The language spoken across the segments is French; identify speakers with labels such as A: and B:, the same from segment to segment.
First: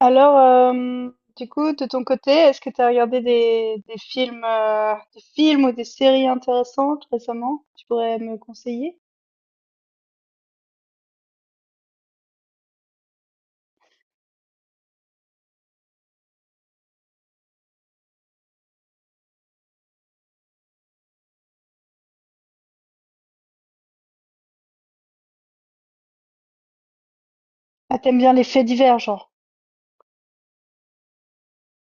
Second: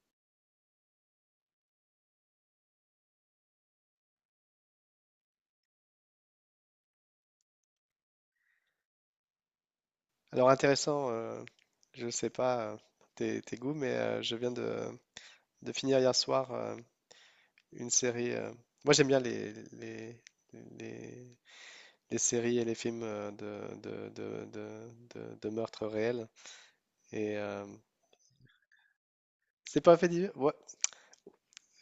A: Alors, du coup, de ton côté, est-ce que tu as regardé des films ou des séries intéressantes récemment? Tu pourrais me conseiller?
B: Alors intéressant, je ne sais pas tes goûts, mais je viens de finir hier soir une série. Moi j'aime bien les, les séries et les films de meurtres réels. Et
A: Ah, t'aimes bien les faits divers, genre.
B: c'est pas un fait divers? Ouais,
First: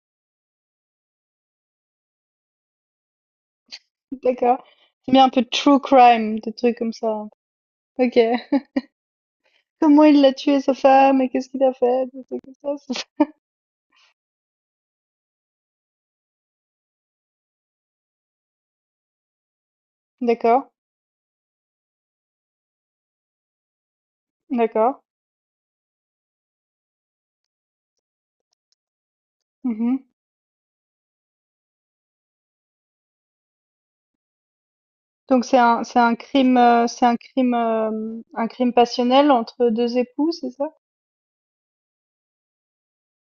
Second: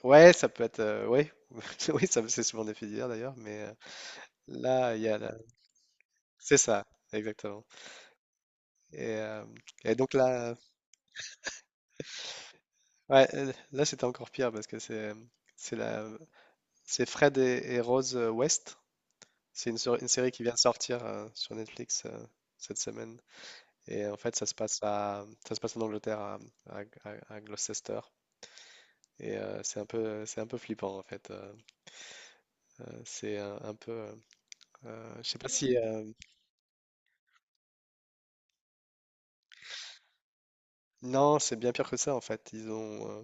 B: ouais, ça peut être. Ouais. Oui, ça c'est souvent des faits divers d'ailleurs, mais
A: D'accord.
B: là, il y
A: T'aimes
B: a
A: bien un
B: la-
A: peu de true crime, des
B: c'est
A: trucs
B: ça,
A: comme ça.
B: exactement.
A: Ok.
B: Et, euh, et
A: Comment
B: donc
A: il l'a
B: là,
A: tué, sa femme, et qu'est-ce qu'il a fait, des trucs comme ça.
B: ouais, là c'était encore pire parce que c'est. C'est la, C'est Fred et Rose West. C'est une série qui vient de
A: D'accord,
B: sortir sur Netflix cette semaine. Et en fait,
A: d'accord.
B: ça se passe en Angleterre, à Gloucester. Et
A: Mhm.
B: c'est un peu flippant en fait. C'est un peu, je sais
A: Donc
B: pas si,
A: un crime passionnel entre deux époux, c'est ça?
B: non, c'est bien pire que ça en fait. Ils ont,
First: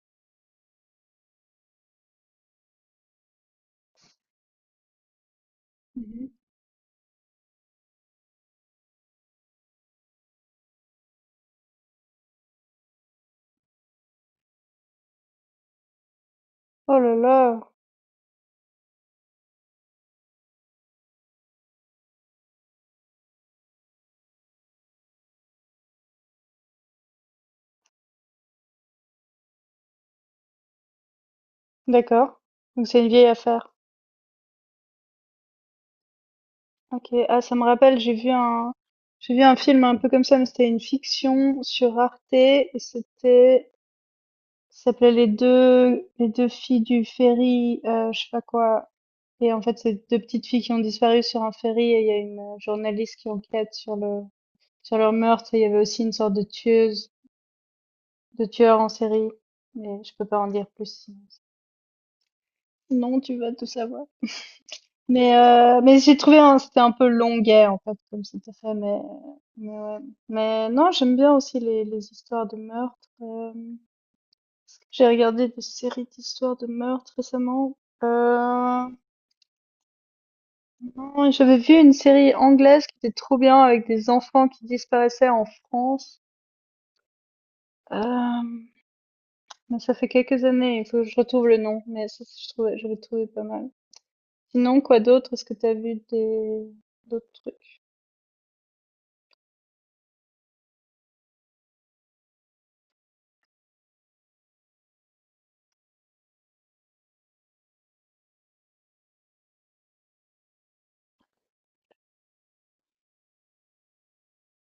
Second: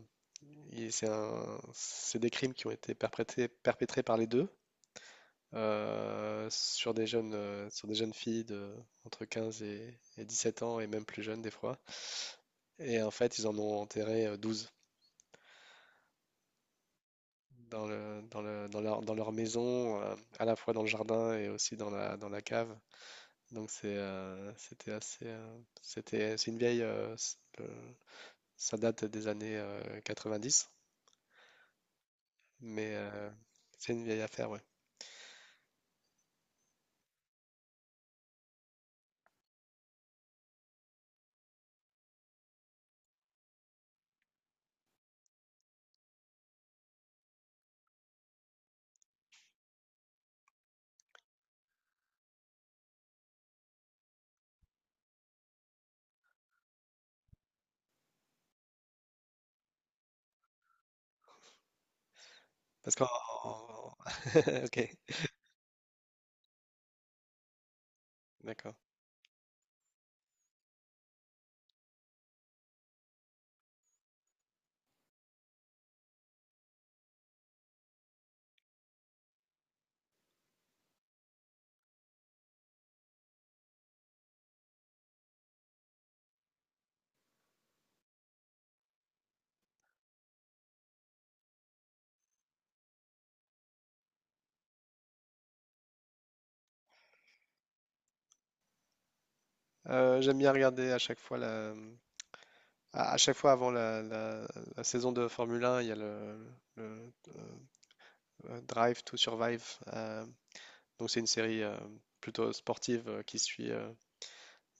B: et C'est c'est des crimes qui ont été perpétrés, par les deux
A: Mhm.
B: sur des jeunes filles de, entre 15 et sept ans et même plus jeunes des fois. Et en fait, ils en ont enterré 12
A: Oh là là.
B: dans dans leur maison, à la fois dans le jardin et aussi dans la cave. Donc c'est, c'était assez, c'était, c'est une vieille, ça date des années 90,
A: D'accord. Donc
B: mais
A: c'est une vieille affaire.
B: c'est une vieille affaire, ouais.
A: OK. Ah, ça me rappelle, j'ai vu un film un peu comme ça, mais c'était une fiction sur Arte et c'était ça s'appelait Les deux filles du ferry, je sais pas quoi et en fait, c'est 2 petites filles qui ont disparu sur un ferry et il y a une, journaliste qui enquête sur leur meurtre et il y avait aussi une sorte de tueuse de tueur en série, mais je peux pas en dire plus sinon
B: Parce qu'en,
A: sinon tu vas tout
B: en-
A: savoir.
B: ok,
A: Mais j'ai trouvé c'était un peu longuet en fait comme c'était
B: d'accord.
A: fait mais ouais. Mais non j'aime bien aussi les histoires de meurtre. J'ai regardé des séries d'histoires de meurtre récemment. Euh, non, j'avais vu une série anglaise qui était trop bien avec des enfants qui disparaissaient en France. Euh, mais ça fait quelques années, il faut que je retrouve le nom, mais ça, j'avais trouvé pas mal. Sinon, quoi d'autre? Est-ce que t'as vu des d'autres trucs?
B: J'aime bien regarder à chaque fois à chaque fois avant la saison de Formule 1, il y a le, euh, Drive to Survive. euh, Donc c'est une série plutôt sportive qui suit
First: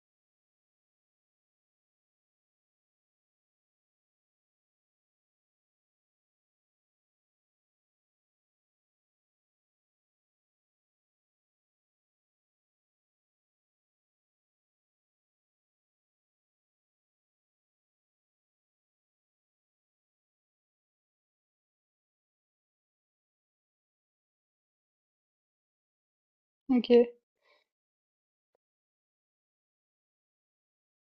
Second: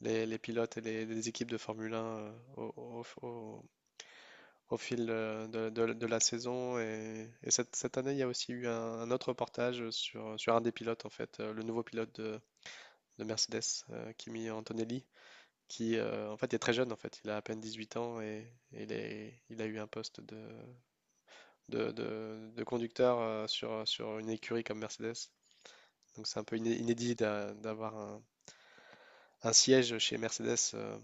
B: les pilotes et les équipes de Formule 1 au fil de la saison. Et cette année, il y a aussi eu un autre reportage sur un des pilotes, en fait, le nouveau pilote de Mercedes, Kimi Antonelli, qui en fait est très jeune, en fait, il a à peine 18 ans et il a eu un poste de conducteur sur une écurie comme Mercedes. Donc c'est un peu
A: Ok.
B: inédit d'avoir un siège chez Mercedes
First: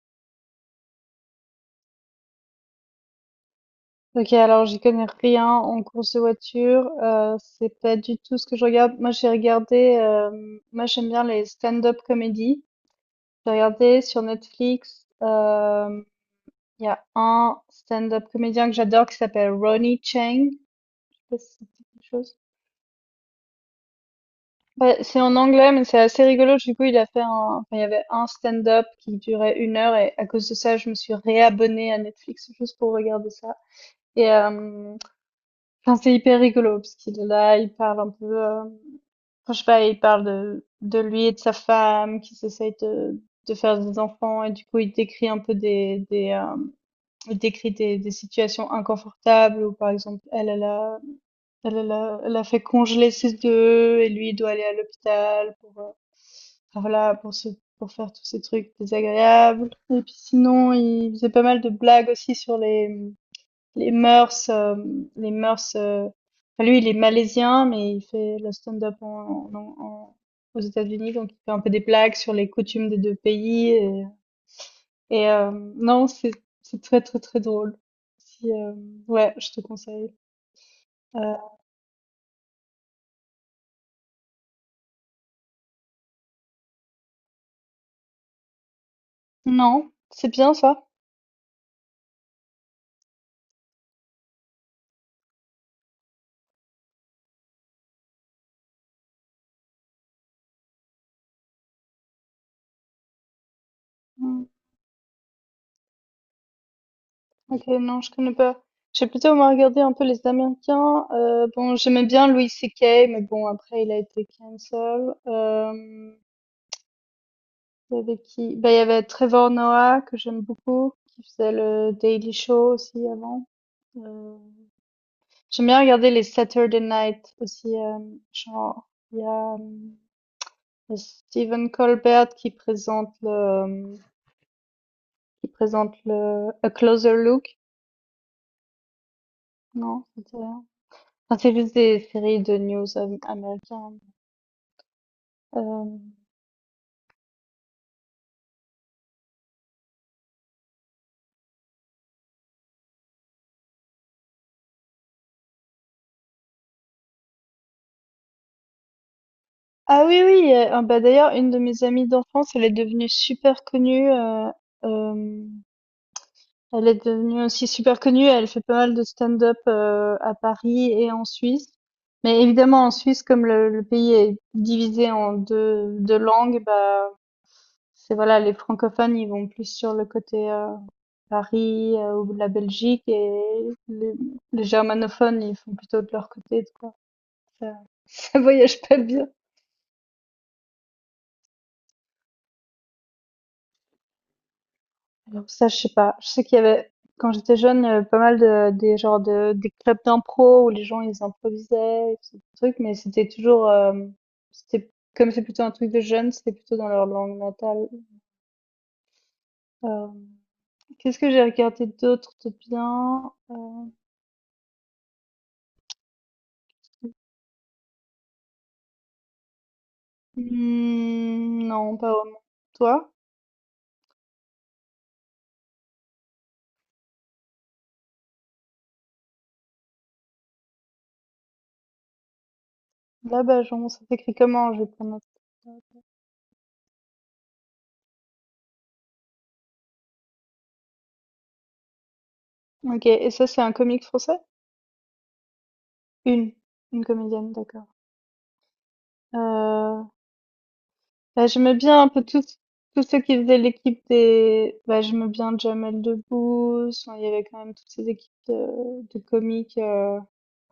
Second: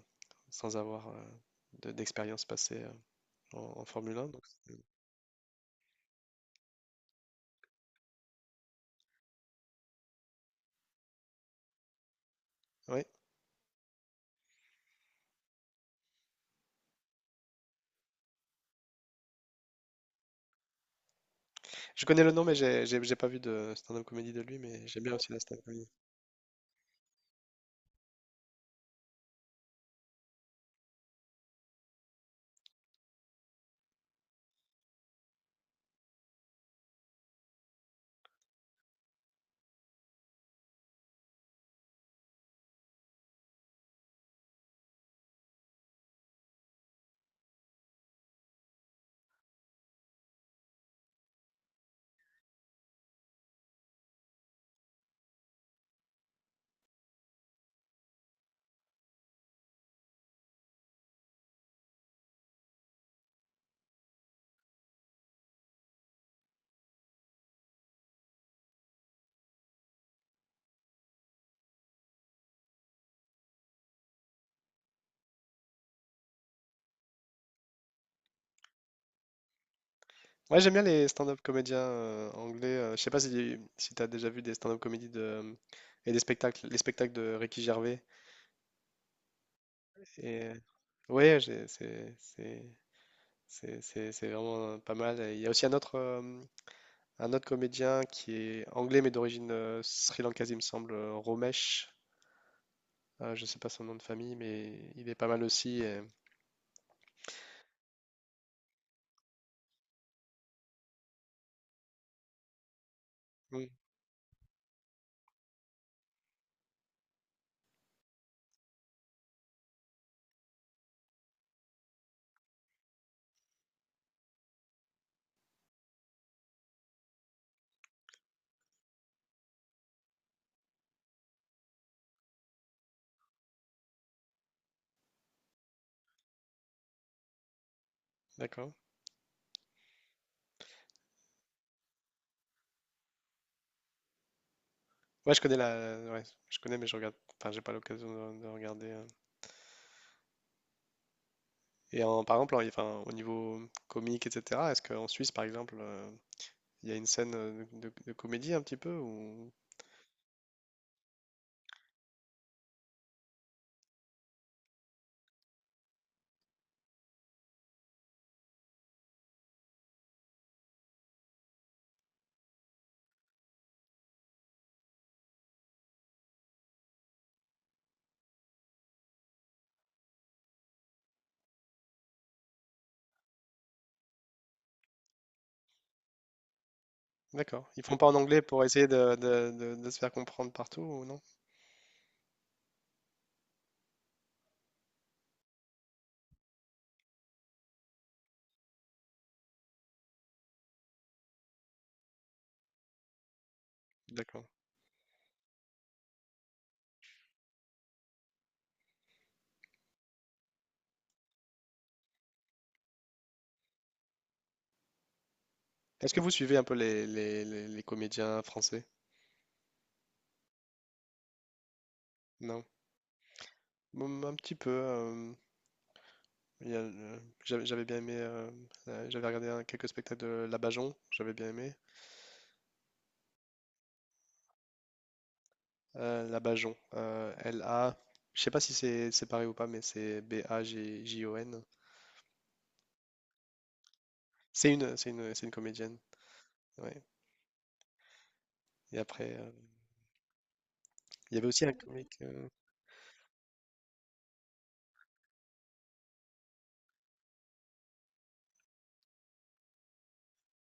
B: sans avoir d'expérience passée en Formule 1.
A: Ok, alors j'y connais rien en course de voiture, c'est pas du tout ce que je regarde. Moi j'aime bien les stand-up comedy.
B: Ouais.
A: J'ai regardé sur Netflix, il y a un stand-up comédien que j'adore qui s'appelle Ronnie Chang. Je sais pas si ça te dit
B: Je
A: quelque
B: connais le
A: chose.
B: nom, mais j'ai pas vu de stand-up comédie de lui, mais
A: Ouais,
B: j'aime bien
A: c'est
B: aussi
A: en
B: la stand-up
A: anglais mais
B: comédie.
A: c'est assez rigolo. Du coup il a fait un, enfin il y avait un stand-up qui durait 1 heure et à cause de ça je me suis réabonnée à Netflix juste pour regarder ça. Et euh, Enfin, c'est hyper rigolo parce qu'il est là, il parle un peu, enfin, je sais pas, il parle de lui et de sa femme qui s'essayent de faire des enfants et du coup il décrit un peu des il décrit des situations inconfortables où par exemple elle a fait congeler ses œufs et lui il doit aller à l'hôpital enfin, voilà, pour faire tous ces trucs désagréables. Et puis sinon, il faisait pas mal de blagues aussi sur les mœurs, enfin, lui, il est malaisien, mais il fait le stand-up en en en aux États-Unis, donc il fait un peu des blagues sur les coutumes des 2 pays et et non, c'est très, très, très drôle. Si, ouais, je te conseille.
B: Ouais, j'aime bien les stand-up
A: Heu,
B: comédiens anglais. Je sais pas si, si tu as déjà vu des stand-up comédies de, et des spectacles, les spectacles de Ricky Gervais.
A: non, c'est
B: Et, euh,
A: bien ça?
B: ouais, c'est vraiment pas mal. Et il y a aussi un autre comédien qui est anglais, mais d'origine sri-lankaise, il me semble, Romesh. Ah, je sais pas son nom de famille,
A: Mmh.
B: mais il est pas mal aussi. Et
A: OK, non, je connais pas. J'ai plutôt, moi, regardé un peu les Américains, bon, j'aimais bien Louis C.K. mais bon,
B: mm,
A: après il a été cancel, hem Il y avait qui? Bah, il y avait Trevor Noah que j'aime beaucoup, qui faisait le Daily Show aussi avant. Euh, J'aime bien regarder les Saturday Night aussi. Genre, il y a le Stephen Colbert qui présente le A Closer Look.
B: d'accord.
A: Non, c'était rien. Enfin, c'est juste des séries de news américaines.
B: Ouais, je connais
A: Euh,
B: la. Ouais, je connais, mais je regarde. Enfin, j'ai pas l'occasion de regarder. Euh. Et en, par exemple, en- enfin, au niveau comique, etc. Est-ce qu'en Suisse, par exemple, il y a une scène de comédie un petit peu ou...
A: Ah oui, oui. Ah bah d'ailleurs, une de mes amies d'enfance, elle est devenue super connue. Euh, Elle est devenue aussi super connue, elle fait pas mal de stand-up, à Paris et en Suisse. Mais évidemment en Suisse comme le pays est divisé en deux 2 langues, bah, c'est voilà les francophones ils vont plus sur le côté, Paris, ou de la Belgique et les germanophones ils font plutôt de leur côté, tu vois?
B: D'accord.
A: Ça
B: Ils font pas en
A: ça
B: anglais pour
A: voyage
B: essayer
A: pas bien.
B: de se faire comprendre partout ou non?
A: Alors ça, je sais pas. Je sais qu'il y avait, quand j'étais jeune, il y avait pas mal des genres des clubs d'impro où les gens, ils improvisaient, et tout ce truc, mais c'était toujours,
B: D'accord.
A: c'était, comme c'est plutôt un truc de jeunes, c'était plutôt dans leur langue natale. Euh, Qu'est-ce que j'ai regardé d'autre de bien?
B: Est-ce que vous suivez un peu les comédiens français?
A: Hmm, non, pas vraiment.
B: Non.
A: Toi?
B: Mm, un petit peu. Il y a le- j'avais bien aimé, j'avais regardé quelques spectacles de Labajon, j'avais bien aimé.
A: Là, bah, genre, ça s'écrit comment? Je vais prendre un-
B: Labajon, L-A, je sais pas si c'est pareil ou pas, mais c'est B-A-G-J-O-N.
A: Ok, et ça, c'est un comique français?
B: C'est une comédienne.
A: Une.
B: Ouais.
A: Une comédienne, d'accord.
B: Et après,
A: Euh,
B: il y avait
A: Bah,
B: aussi un
A: j'aimais bien un
B: comique,
A: peu tous ceux qui faisaient l'équipe bah, j'aimais bien Jamel Debbouze, enfin, il y avait quand même toutes ces équipes de comiques,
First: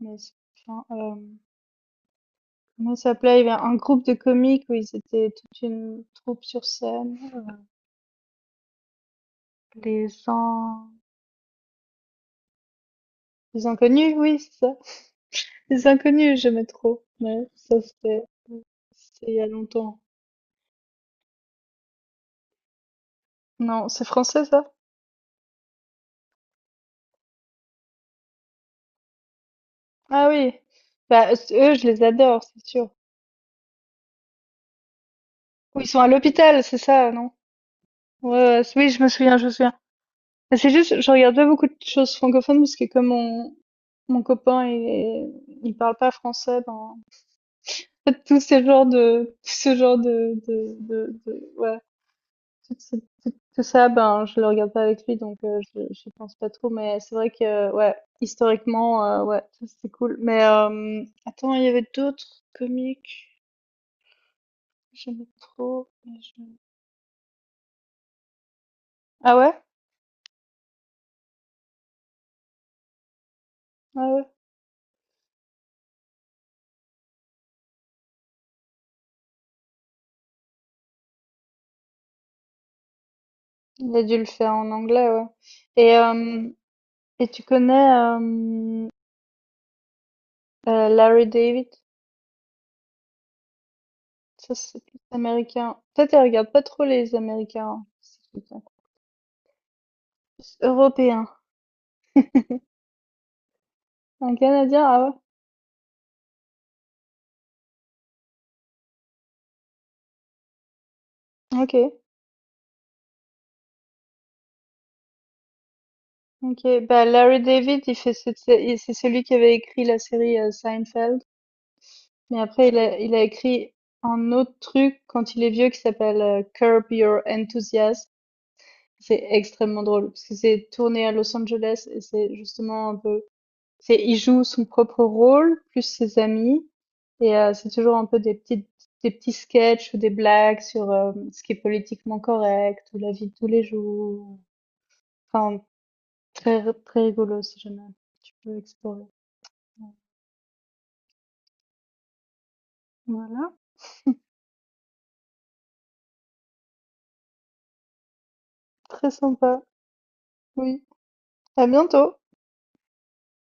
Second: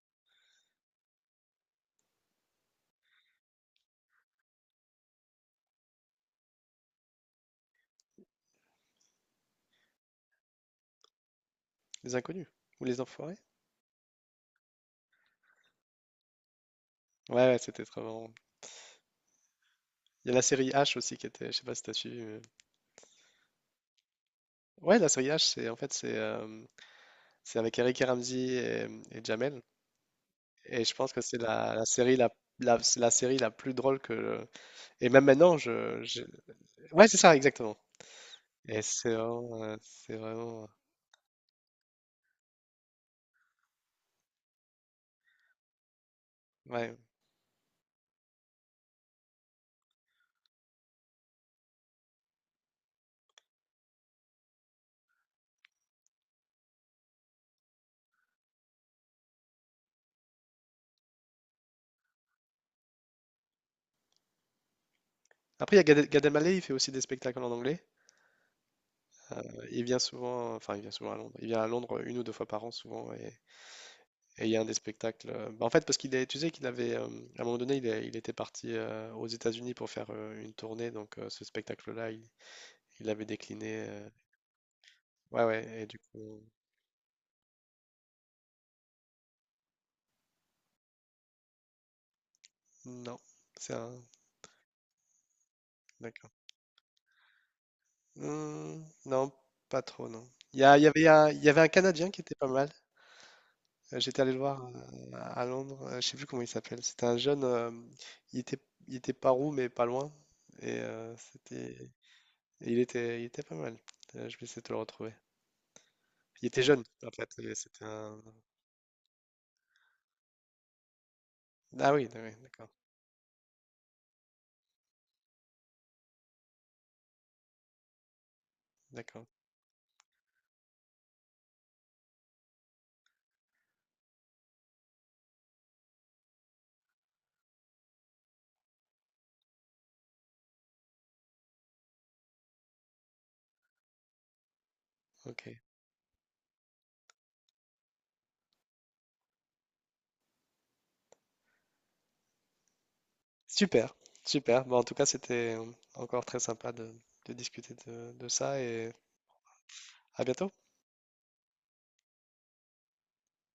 A: mais c'est- enfin, comment ça s'appelait? Il y avait un groupe de comiques où ils étaient toute une troupe sur scène, les gens,
B: Les Inconnus ou Les Enfoirés.
A: les inconnus, oui, c'est ça. Les inconnus, j'aimais trop.
B: Ouais,
A: Ouais,
B: ouais,
A: ça
B: c'était trop
A: c'était,
B: marrant.
A: c'était il y a longtemps.
B: Il y a la série H aussi qui était, je sais pas si t'as suivi. Mais
A: Non, c'est français ça?
B: ouais, la série H, c'est en fait c'est avec Eric et Ramzy et Jamel.
A: Ah oui.
B: Et je pense que
A: Bah,
B: c'est la,
A: eux,
B: la
A: je les
B: série la
A: adore, c'est
B: la,
A: sûr.
B: c'est la série la plus drôle que, et même maintenant,
A: Ou ils sont à l'hôpital, c'est
B: ouais,
A: ça,
B: c'est
A: non?
B: ça, exactement.
A: Ouais, ouais,
B: Et
A: oui, je me souviens, je me souviens.
B: c'est
A: Mais
B: vraiment...
A: c'est juste, je regarde pas beaucoup de choses francophones parce que comme mon copain il parle pas français, ben,
B: Ouais.
A: en fait, tout ce genre ouais, tout, ce- tout ça, ben, je le regarde pas avec lui, donc je pense pas trop. Mais c'est vrai que, ouais, historiquement, ouais, ça, c'est cool. Mais attends, il y avait d'autres comiques, que j'aimais
B: Après, il y a
A: trop.
B: Gad, Gad Elmaleh, il fait aussi des spectacles en anglais.
A: Ah
B: Euh,
A: ouais,
B: il vient souvent... Enfin, il vient souvent à Londres. Il vient à Londres une ou deux fois par an, souvent.
A: ah ouais,
B: Et il y a un des spectacles... bah, en fait, parce qu'il est... Tu sais qu'il avait... à un moment donné, il était parti aux États-Unis pour faire une tournée. Donc, ce spectacle-là, il l'avait décliné.
A: il a
B: Euh,
A: dû le faire en anglais, ouais.
B: ouais, ouais. Et
A: Et
B: du coup...
A: euh, Et tu connais, Larry David?
B: Non. C'est un...
A: Ça, c'est plus américain. Toi, tu
B: D'accord.
A: regardes pas trop les Américains, hein, si j'ai bien compris.
B: Hmm, non, pas trop, non. Il y avait un,
A: Européens.
B: il y avait un Canadien qui était pas mal. J'étais allé
A: Un
B: le voir
A: Canadien? Ah
B: à Londres, je sais plus comment il s'appelle. C'était un jeune, il était, il était pas roux mais pas loin. Et euh,
A: ouais?
B: c'était,
A: OK.
B: et il était pas mal. Je vais essayer de te le retrouver. Il était
A: OK.
B: jeune
A: Bah,
B: en fait.
A: Larry
B: Et
A: David,
B: c'était
A: il fait
B: un.
A: cette sé il c'est celui qui avait écrit la série, Seinfeld.
B: Ah oui, oui,
A: Mais
B: d'accord,
A: après, il a écrit un autre truc quand il est vieux qui s'appelle, Curb Your Enthusiasm. C'est
B: d'accord,
A: extrêmement drôle parce que c'est tourné à Los Angeles et c'est justement un peu c'est il joue son propre rôle plus ses amis Et c'est toujours un peu des petits sketchs ou des blagues sur, ce qui est politiquement correct ou la vie de tous les jours.
B: ok.
A: Enfin, très rigolo si jamais tu peux explorer. Voilà,
B: Super, super. Bon, en tout cas, c'était encore très sympa de discuter de ça et
A: très sympa.
B: à bientôt.
A: Oui, à bientôt.